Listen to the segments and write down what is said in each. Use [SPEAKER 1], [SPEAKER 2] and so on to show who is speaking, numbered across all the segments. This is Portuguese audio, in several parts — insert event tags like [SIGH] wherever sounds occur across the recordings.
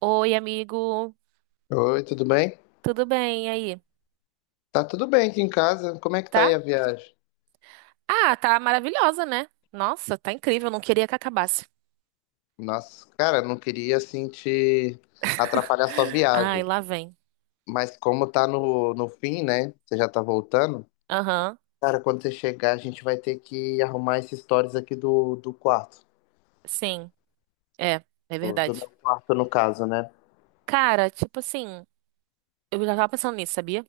[SPEAKER 1] Oi, amigo.
[SPEAKER 2] Oi, tudo bem?
[SPEAKER 1] Tudo bem e aí?
[SPEAKER 2] Tá tudo bem aqui em casa. Como é que tá aí
[SPEAKER 1] Tá?
[SPEAKER 2] a viagem?
[SPEAKER 1] Ah, tá maravilhosa, né? Nossa, tá incrível. Não queria que acabasse.
[SPEAKER 2] Nossa, cara, não queria assim te atrapalhar sua
[SPEAKER 1] [LAUGHS] Ai,
[SPEAKER 2] viagem,
[SPEAKER 1] lá vem.
[SPEAKER 2] mas como tá no fim, né? Você já tá voltando.
[SPEAKER 1] Aham,
[SPEAKER 2] Cara, quando você chegar, a gente vai ter que arrumar esses stories aqui do quarto,
[SPEAKER 1] sim. É, é
[SPEAKER 2] do
[SPEAKER 1] verdade.
[SPEAKER 2] meu quarto no caso, né?
[SPEAKER 1] Cara, tipo assim, eu já tava pensando nisso, sabia?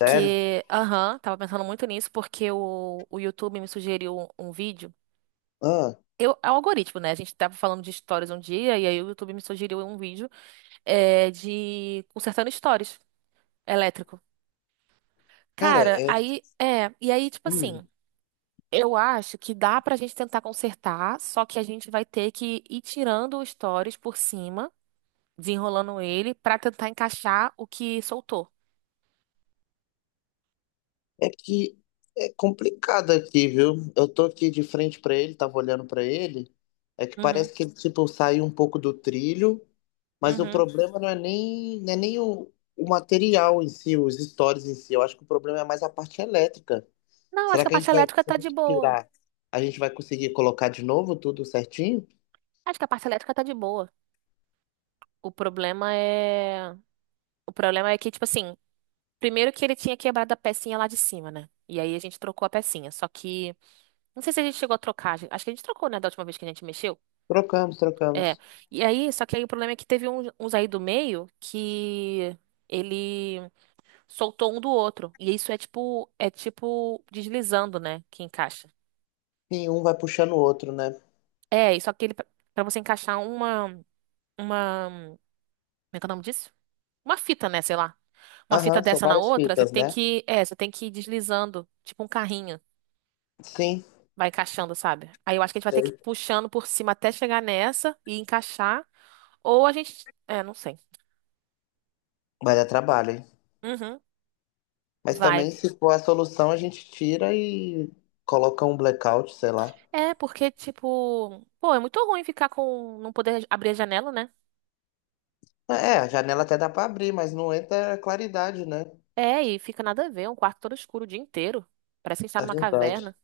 [SPEAKER 2] Sério?
[SPEAKER 1] aham, tava pensando muito nisso porque o YouTube me sugeriu um vídeo.
[SPEAKER 2] Ah,
[SPEAKER 1] É o algoritmo, né? A gente tava falando de histórias um dia e aí o YouTube me sugeriu um vídeo de consertando stories elétrico.
[SPEAKER 2] cara,
[SPEAKER 1] Cara,
[SPEAKER 2] é,
[SPEAKER 1] aí e aí, tipo
[SPEAKER 2] hum,
[SPEAKER 1] assim, eu acho que dá pra gente tentar consertar, só que a gente vai ter que ir tirando os stories por cima, desenrolando ele, pra tentar encaixar o que soltou.
[SPEAKER 2] é que é complicado aqui, viu? Eu tô aqui de frente pra ele, tava olhando pra ele. É que
[SPEAKER 1] Uhum,
[SPEAKER 2] parece que ele, tipo, saiu um pouco do trilho. Mas o
[SPEAKER 1] uhum.
[SPEAKER 2] problema não é nem o material em si, os stories em si. Eu acho que o problema é mais a parte elétrica.
[SPEAKER 1] Não, acho
[SPEAKER 2] Será
[SPEAKER 1] que a
[SPEAKER 2] que a gente
[SPEAKER 1] parte
[SPEAKER 2] vai,
[SPEAKER 1] elétrica
[SPEAKER 2] se a
[SPEAKER 1] tá de
[SPEAKER 2] gente
[SPEAKER 1] boa.
[SPEAKER 2] tirar, a gente vai conseguir colocar de novo tudo certinho?
[SPEAKER 1] Acho que a parte elétrica tá de boa. O problema é. O problema é que, tipo assim, primeiro que ele tinha quebrado a pecinha lá de cima, né? E aí a gente trocou a pecinha. Só que. Não sei se a gente chegou a trocar. Acho que a gente trocou, né, da última vez que a gente mexeu.
[SPEAKER 2] Trocamos,
[SPEAKER 1] É.
[SPEAKER 2] trocamos.
[SPEAKER 1] E aí, só que aí o problema é que teve uns aí do meio que ele soltou um do outro. E isso é tipo, deslizando, né? Que encaixa.
[SPEAKER 2] Sim, um vai puxando o outro, né?
[SPEAKER 1] É, e só que ele, pra você encaixar uma, como é que é o nome disso? Uma fita, né? Sei lá. Uma fita
[SPEAKER 2] Aham, são
[SPEAKER 1] dessa na
[SPEAKER 2] várias
[SPEAKER 1] outra, você
[SPEAKER 2] fitas,
[SPEAKER 1] tem
[SPEAKER 2] né?
[SPEAKER 1] que, é, você tem que ir deslizando, tipo um carrinho.
[SPEAKER 2] Sim,
[SPEAKER 1] Vai encaixando, sabe? Aí eu acho que a gente vai ter que ir
[SPEAKER 2] sei.
[SPEAKER 1] puxando por cima até chegar nessa e encaixar. Ou a gente, não sei.
[SPEAKER 2] Vai dar trabalho, hein?
[SPEAKER 1] Uhum.
[SPEAKER 2] Mas
[SPEAKER 1] Vai.
[SPEAKER 2] também, se for a solução, a gente tira e coloca um blackout, sei lá.
[SPEAKER 1] É, porque, tipo, pô, é muito ruim ficar com, não poder abrir a janela, né?
[SPEAKER 2] É, a janela até dá pra abrir, mas não entra claridade, né?
[SPEAKER 1] É, e fica nada a ver, um quarto todo escuro o dia inteiro. Parece que a gente tá
[SPEAKER 2] É
[SPEAKER 1] numa caverna.
[SPEAKER 2] verdade,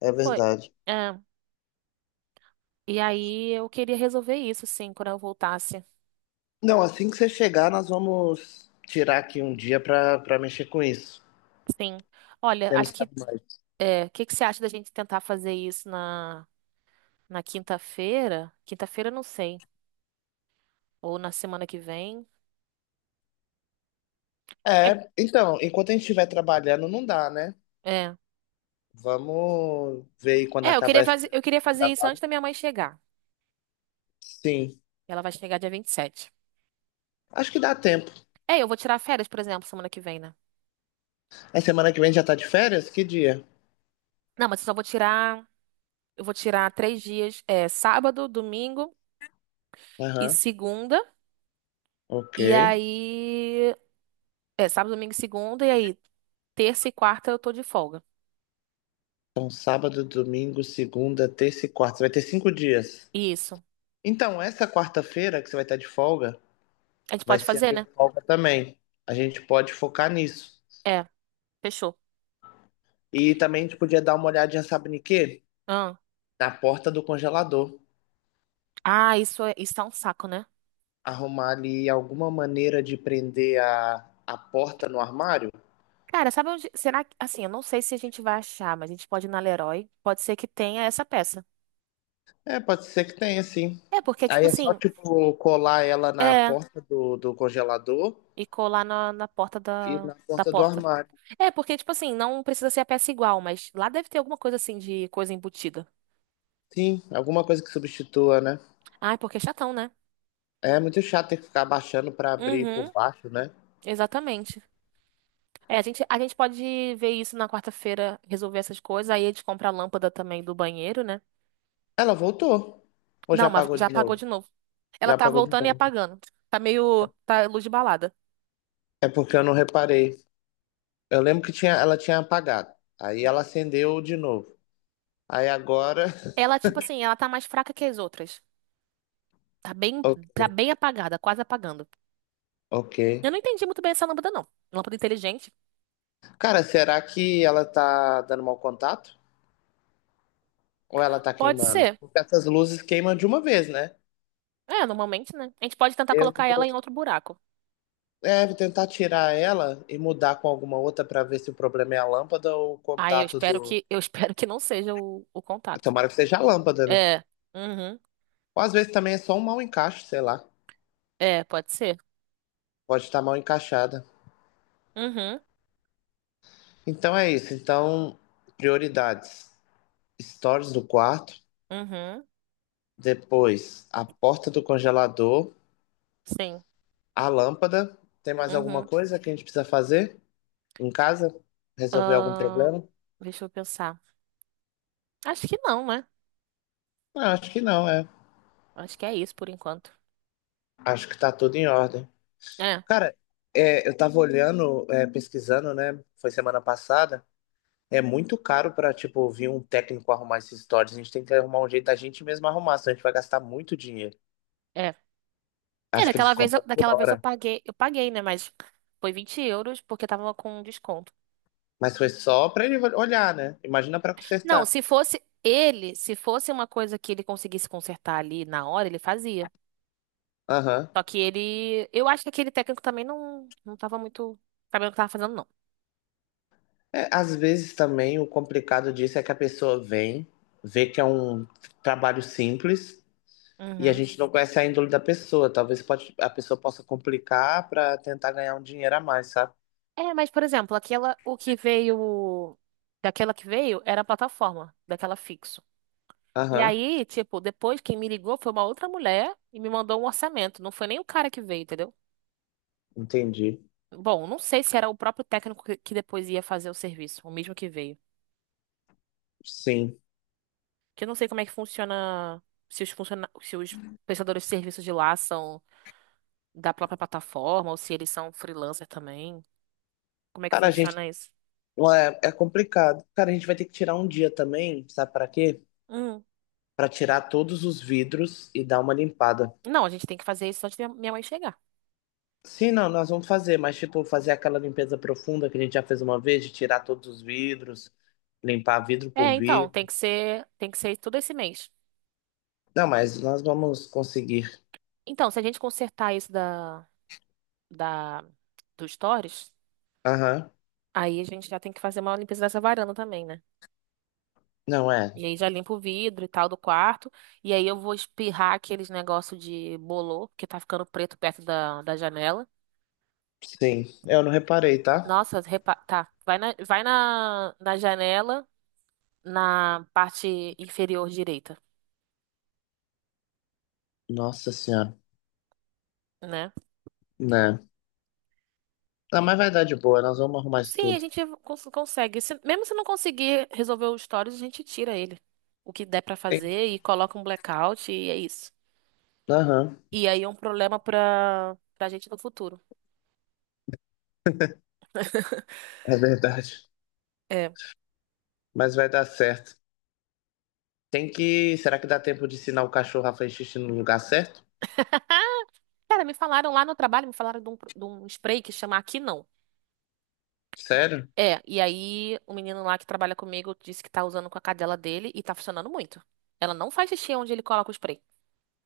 [SPEAKER 2] é
[SPEAKER 1] Pô,
[SPEAKER 2] verdade.
[SPEAKER 1] é. E aí eu queria resolver isso, sim, quando eu voltasse.
[SPEAKER 2] Não, assim que você chegar, nós vamos tirar aqui um dia para mexer com isso.
[SPEAKER 1] Sim. Olha, acho
[SPEAKER 2] Temos que
[SPEAKER 1] que,
[SPEAKER 2] arrumar isso.
[SPEAKER 1] o que que você acha da gente tentar fazer isso na quinta-feira? Quinta-feira, eu não sei. Ou na semana que vem. É,
[SPEAKER 2] É, então, enquanto a gente estiver trabalhando, não dá, né?
[SPEAKER 1] é.
[SPEAKER 2] Vamos ver aí quando
[SPEAKER 1] É, eu
[SPEAKER 2] acabar
[SPEAKER 1] queria
[SPEAKER 2] esse
[SPEAKER 1] fazer, eu queria fazer isso antes
[SPEAKER 2] trabalho.
[SPEAKER 1] da minha mãe chegar.
[SPEAKER 2] Sim,
[SPEAKER 1] Ela vai chegar dia 27.
[SPEAKER 2] acho que dá tempo.
[SPEAKER 1] É, eu vou tirar férias, por exemplo, semana que vem, né?
[SPEAKER 2] A semana que vem já tá de férias? Que dia?
[SPEAKER 1] Não, mas eu só vou tirar. Eu vou tirar 3 dias. É sábado, domingo e
[SPEAKER 2] Aham,
[SPEAKER 1] segunda.
[SPEAKER 2] ok.
[SPEAKER 1] E aí. É sábado, domingo e segunda. E aí, terça e quarta eu tô de folga.
[SPEAKER 2] Então, sábado, domingo, segunda, terça e quarta. Você vai ter cinco dias.
[SPEAKER 1] Isso.
[SPEAKER 2] Então, essa quarta-feira que você vai estar de folga,
[SPEAKER 1] A gente
[SPEAKER 2] vai
[SPEAKER 1] pode
[SPEAKER 2] ser a
[SPEAKER 1] fazer,
[SPEAKER 2] minha
[SPEAKER 1] né?
[SPEAKER 2] folga também. A gente pode focar nisso.
[SPEAKER 1] É, fechou.
[SPEAKER 2] E também a gente podia dar uma olhadinha, sabe em quê?
[SPEAKER 1] Ah,
[SPEAKER 2] Na porta do congelador.
[SPEAKER 1] ah, isso tá um saco, né?
[SPEAKER 2] Arrumar ali alguma maneira de prender a porta no armário?
[SPEAKER 1] Cara, sabe onde. Será que. Assim, eu não sei se a gente vai achar, mas a gente pode ir na Leroy. Pode ser que tenha essa peça.
[SPEAKER 2] É, pode ser que tenha, sim.
[SPEAKER 1] É, porque, tipo
[SPEAKER 2] Aí é só,
[SPEAKER 1] assim.
[SPEAKER 2] tipo, colar ela na
[SPEAKER 1] É.
[SPEAKER 2] porta do congelador
[SPEAKER 1] E colar na porta
[SPEAKER 2] e
[SPEAKER 1] da,
[SPEAKER 2] na
[SPEAKER 1] da
[SPEAKER 2] porta do
[SPEAKER 1] porta.
[SPEAKER 2] armário.
[SPEAKER 1] É, porque, tipo assim, não precisa ser a peça igual, mas lá deve ter alguma coisa assim de coisa embutida.
[SPEAKER 2] Sim, alguma coisa que substitua, né?
[SPEAKER 1] Ai, porque é chatão, né?
[SPEAKER 2] É muito chato ter que ficar abaixando pra abrir por
[SPEAKER 1] Uhum,
[SPEAKER 2] baixo, né?
[SPEAKER 1] exatamente. É, a gente pode ver isso na quarta-feira, resolver essas coisas. Aí a gente compra a lâmpada também do banheiro, né?
[SPEAKER 2] Ela voltou. Ou já
[SPEAKER 1] Não, mas
[SPEAKER 2] apagou
[SPEAKER 1] já
[SPEAKER 2] de
[SPEAKER 1] apagou de
[SPEAKER 2] novo?
[SPEAKER 1] novo. Ela
[SPEAKER 2] Já
[SPEAKER 1] tá
[SPEAKER 2] apagou de
[SPEAKER 1] voltando e
[SPEAKER 2] novo.
[SPEAKER 1] apagando. Tá meio. Tá luz de balada.
[SPEAKER 2] É porque eu não reparei. Eu lembro que tinha, ela tinha apagado. Aí ela acendeu de novo. Aí agora.
[SPEAKER 1] Ela, tipo assim, ela tá mais fraca que as outras. Tá bem,
[SPEAKER 2] [LAUGHS] o-
[SPEAKER 1] tá bem apagada, quase apagando.
[SPEAKER 2] Ok.
[SPEAKER 1] Eu não entendi muito bem essa lâmpada, não. Lâmpada inteligente?
[SPEAKER 2] Cara, será que ela tá dando mau contato? Ou ela tá
[SPEAKER 1] Pode
[SPEAKER 2] queimando?
[SPEAKER 1] ser.
[SPEAKER 2] Porque essas luzes queimam de uma vez, né?
[SPEAKER 1] É, normalmente, né? A gente pode tentar
[SPEAKER 2] Eu
[SPEAKER 1] colocar
[SPEAKER 2] vou,
[SPEAKER 1] ela em outro buraco.
[SPEAKER 2] é, vou tentar tirar ela e mudar com alguma outra pra ver se o problema é a lâmpada ou o
[SPEAKER 1] Aí eu
[SPEAKER 2] contato
[SPEAKER 1] espero
[SPEAKER 2] do.
[SPEAKER 1] que eu espero que não seja o contato.
[SPEAKER 2] Tomara que seja a lâmpada, né?
[SPEAKER 1] É. Uhum.
[SPEAKER 2] Ou às vezes também é só um mau encaixe, sei lá.
[SPEAKER 1] É, pode ser.
[SPEAKER 2] Pode estar mal encaixada.
[SPEAKER 1] Uhum.
[SPEAKER 2] Então é isso. Então, prioridades. Stories do quarto.
[SPEAKER 1] Uhum.
[SPEAKER 2] Depois, a porta do congelador,
[SPEAKER 1] Sim.
[SPEAKER 2] a lâmpada. Tem mais alguma
[SPEAKER 1] Uhum.
[SPEAKER 2] coisa que a gente precisa fazer em casa? Resolver algum
[SPEAKER 1] Ahn,
[SPEAKER 2] problema?
[SPEAKER 1] deixa eu pensar. Acho que não, né?
[SPEAKER 2] Ah, acho que não, é.
[SPEAKER 1] Acho que é isso por enquanto.
[SPEAKER 2] Acho que tá tudo em ordem.
[SPEAKER 1] É,
[SPEAKER 2] Cara, é, eu tava olhando, é, pesquisando, né? Foi semana passada. É muito caro pra, tipo, vir um técnico arrumar esses stories. A gente tem que arrumar um jeito da gente mesmo arrumar, senão a gente vai gastar muito dinheiro.
[SPEAKER 1] é. É,
[SPEAKER 2] Acho que eles
[SPEAKER 1] daquela vez,
[SPEAKER 2] compram por
[SPEAKER 1] daquela vez eu
[SPEAKER 2] hora.
[SPEAKER 1] paguei, eu paguei, né? Mas foi 20 euros porque tava com um desconto.
[SPEAKER 2] Mas foi só pra ele olhar, né? Imagina pra
[SPEAKER 1] Não,
[SPEAKER 2] consertar.
[SPEAKER 1] se fosse ele, se fosse uma coisa que ele conseguisse consertar ali na hora, ele fazia.
[SPEAKER 2] Aham.
[SPEAKER 1] Só que ele, eu acho que aquele técnico também não, não tava muito sabendo o que tava fazendo, não.
[SPEAKER 2] É, às vezes também o complicado disso é que a pessoa vem, vê que é um trabalho simples e a
[SPEAKER 1] Uhum.
[SPEAKER 2] gente não conhece a índole da pessoa. Talvez pode, a pessoa possa complicar para tentar ganhar um dinheiro a mais, sabe?
[SPEAKER 1] É, mas, por exemplo, aquela, o que veio, daquela que veio era a plataforma, daquela fixo. E
[SPEAKER 2] Aham,
[SPEAKER 1] aí, tipo, depois quem me ligou foi uma outra mulher e me mandou um orçamento. Não foi nem o cara que veio, entendeu?
[SPEAKER 2] entendi.
[SPEAKER 1] Bom, não sei se era o próprio técnico que depois ia fazer o serviço, o mesmo que veio.
[SPEAKER 2] Sim.
[SPEAKER 1] Que eu não sei como é que funciona, se os prestadores de serviços de lá são da própria plataforma ou se eles são freelancer também. Como é que
[SPEAKER 2] Cara, a gente.
[SPEAKER 1] funciona isso?
[SPEAKER 2] É, é complicado. Cara, a gente vai ter que tirar um dia também, sabe para quê?
[SPEAKER 1] Hum.
[SPEAKER 2] Para tirar todos os vidros e dar uma limpada.
[SPEAKER 1] Não, a gente tem que fazer isso antes de minha mãe chegar.
[SPEAKER 2] Sim, não, nós vamos fazer, mas tipo, fazer aquela limpeza profunda que a gente já fez uma vez, de tirar todos os vidros, limpar vidro por
[SPEAKER 1] É, então, tem
[SPEAKER 2] vidro.
[SPEAKER 1] que ser, tem que ser todo esse mês.
[SPEAKER 2] Não, mas nós vamos conseguir.
[SPEAKER 1] Então, se a gente consertar isso da, do Stories,
[SPEAKER 2] Aham.
[SPEAKER 1] aí a gente já tem que fazer uma limpeza dessa varanda também, né?
[SPEAKER 2] Não é.
[SPEAKER 1] E aí já limpa o vidro e tal do quarto. E aí eu vou espirrar aqueles negócio de bolor, que tá ficando preto perto da janela.
[SPEAKER 2] Sim. Eu não reparei, tá?
[SPEAKER 1] Nossa, tá. Vai na janela, na parte inferior direita,
[SPEAKER 2] Nossa senhora.
[SPEAKER 1] né?
[SPEAKER 2] Né. Não, mas vai dar de boa. Nós vamos arrumar isso
[SPEAKER 1] Sim, a
[SPEAKER 2] tudo.
[SPEAKER 1] gente consegue. Mesmo se não conseguir resolver o stories, a gente tira ele. O que der pra
[SPEAKER 2] Tem-
[SPEAKER 1] fazer e coloca um blackout e é isso.
[SPEAKER 2] Aham.
[SPEAKER 1] E aí é um problema pra gente no futuro.
[SPEAKER 2] É verdade.
[SPEAKER 1] É.
[SPEAKER 2] Mas vai dar certo. Tem que. Será que dá tempo de ensinar o cachorro a fazer xixi no lugar certo?
[SPEAKER 1] Cara, me falaram lá no trabalho, me falaram de um spray que chama Aqui Não.
[SPEAKER 2] Sério?
[SPEAKER 1] É, e aí o menino lá que trabalha comigo disse que tá usando com a cadela dele e tá funcionando muito. Ela não faz xixi onde ele coloca o spray.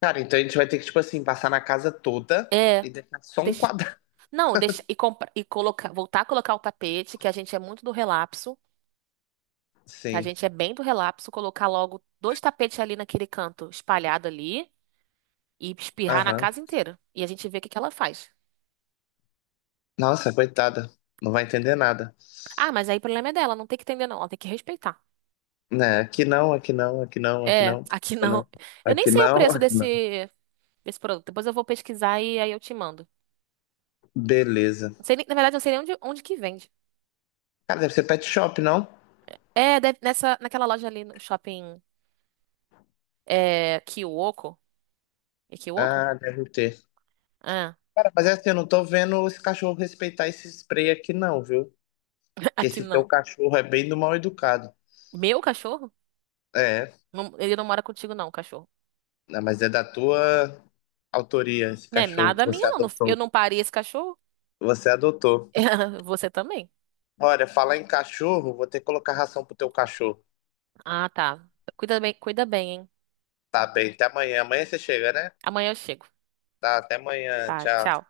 [SPEAKER 2] Cara, então a gente vai ter que, tipo assim, passar na casa toda
[SPEAKER 1] É,
[SPEAKER 2] e deixar só um
[SPEAKER 1] deixa,
[SPEAKER 2] quadrado.
[SPEAKER 1] não, deixa e, compra, e coloca, voltar a colocar o tapete, que a gente é muito do relapso. A
[SPEAKER 2] Sim.
[SPEAKER 1] gente é bem do relapso colocar logo dois tapetes ali naquele canto espalhado ali e espirrar na
[SPEAKER 2] Aham.
[SPEAKER 1] casa inteira. E a gente vê o que que ela faz.
[SPEAKER 2] Nossa, coitada. Não vai entender nada.
[SPEAKER 1] Ah, mas aí o problema é dela, não tem que entender não, ela tem que respeitar.
[SPEAKER 2] Né? Aqui não, aqui não, aqui não, aqui
[SPEAKER 1] É,
[SPEAKER 2] não,
[SPEAKER 1] aqui
[SPEAKER 2] aqui não,
[SPEAKER 1] não. Eu nem
[SPEAKER 2] aqui
[SPEAKER 1] sei o
[SPEAKER 2] não,
[SPEAKER 1] preço
[SPEAKER 2] aqui não.
[SPEAKER 1] desse produto. Depois eu vou pesquisar e aí eu te mando.
[SPEAKER 2] Beleza.
[SPEAKER 1] Não sei na verdade, eu não sei nem onde que vende.
[SPEAKER 2] Cara, deve ser pet shop, não?
[SPEAKER 1] É, nessa, naquela loja ali no shopping Kiwoko. É Kiwoko?
[SPEAKER 2] Ah, deve ter.
[SPEAKER 1] Ah,
[SPEAKER 2] Cara, mas é assim, eu não tô vendo esse cachorro respeitar esse spray aqui, não, viu?
[SPEAKER 1] [LAUGHS]
[SPEAKER 2] Que
[SPEAKER 1] aqui
[SPEAKER 2] esse teu
[SPEAKER 1] não.
[SPEAKER 2] cachorro é bem do mal educado.
[SPEAKER 1] Meu cachorro?
[SPEAKER 2] É,
[SPEAKER 1] Ele não mora contigo não, cachorro.
[SPEAKER 2] né, mas é da tua autoria esse
[SPEAKER 1] Não é
[SPEAKER 2] cachorro que
[SPEAKER 1] nada
[SPEAKER 2] você
[SPEAKER 1] minha não. Eu
[SPEAKER 2] adotou.
[SPEAKER 1] não parei esse cachorro.
[SPEAKER 2] Você adotou.
[SPEAKER 1] [LAUGHS] Você também.
[SPEAKER 2] Olha, falar em cachorro, vou ter que colocar ração pro teu cachorro.
[SPEAKER 1] Ah, tá. Cuida bem, hein?
[SPEAKER 2] Tá bem, até amanhã. Amanhã você chega, né?
[SPEAKER 1] Amanhã eu chego.
[SPEAKER 2] Tá, até amanhã.
[SPEAKER 1] Tá,
[SPEAKER 2] Tchau.
[SPEAKER 1] tchau.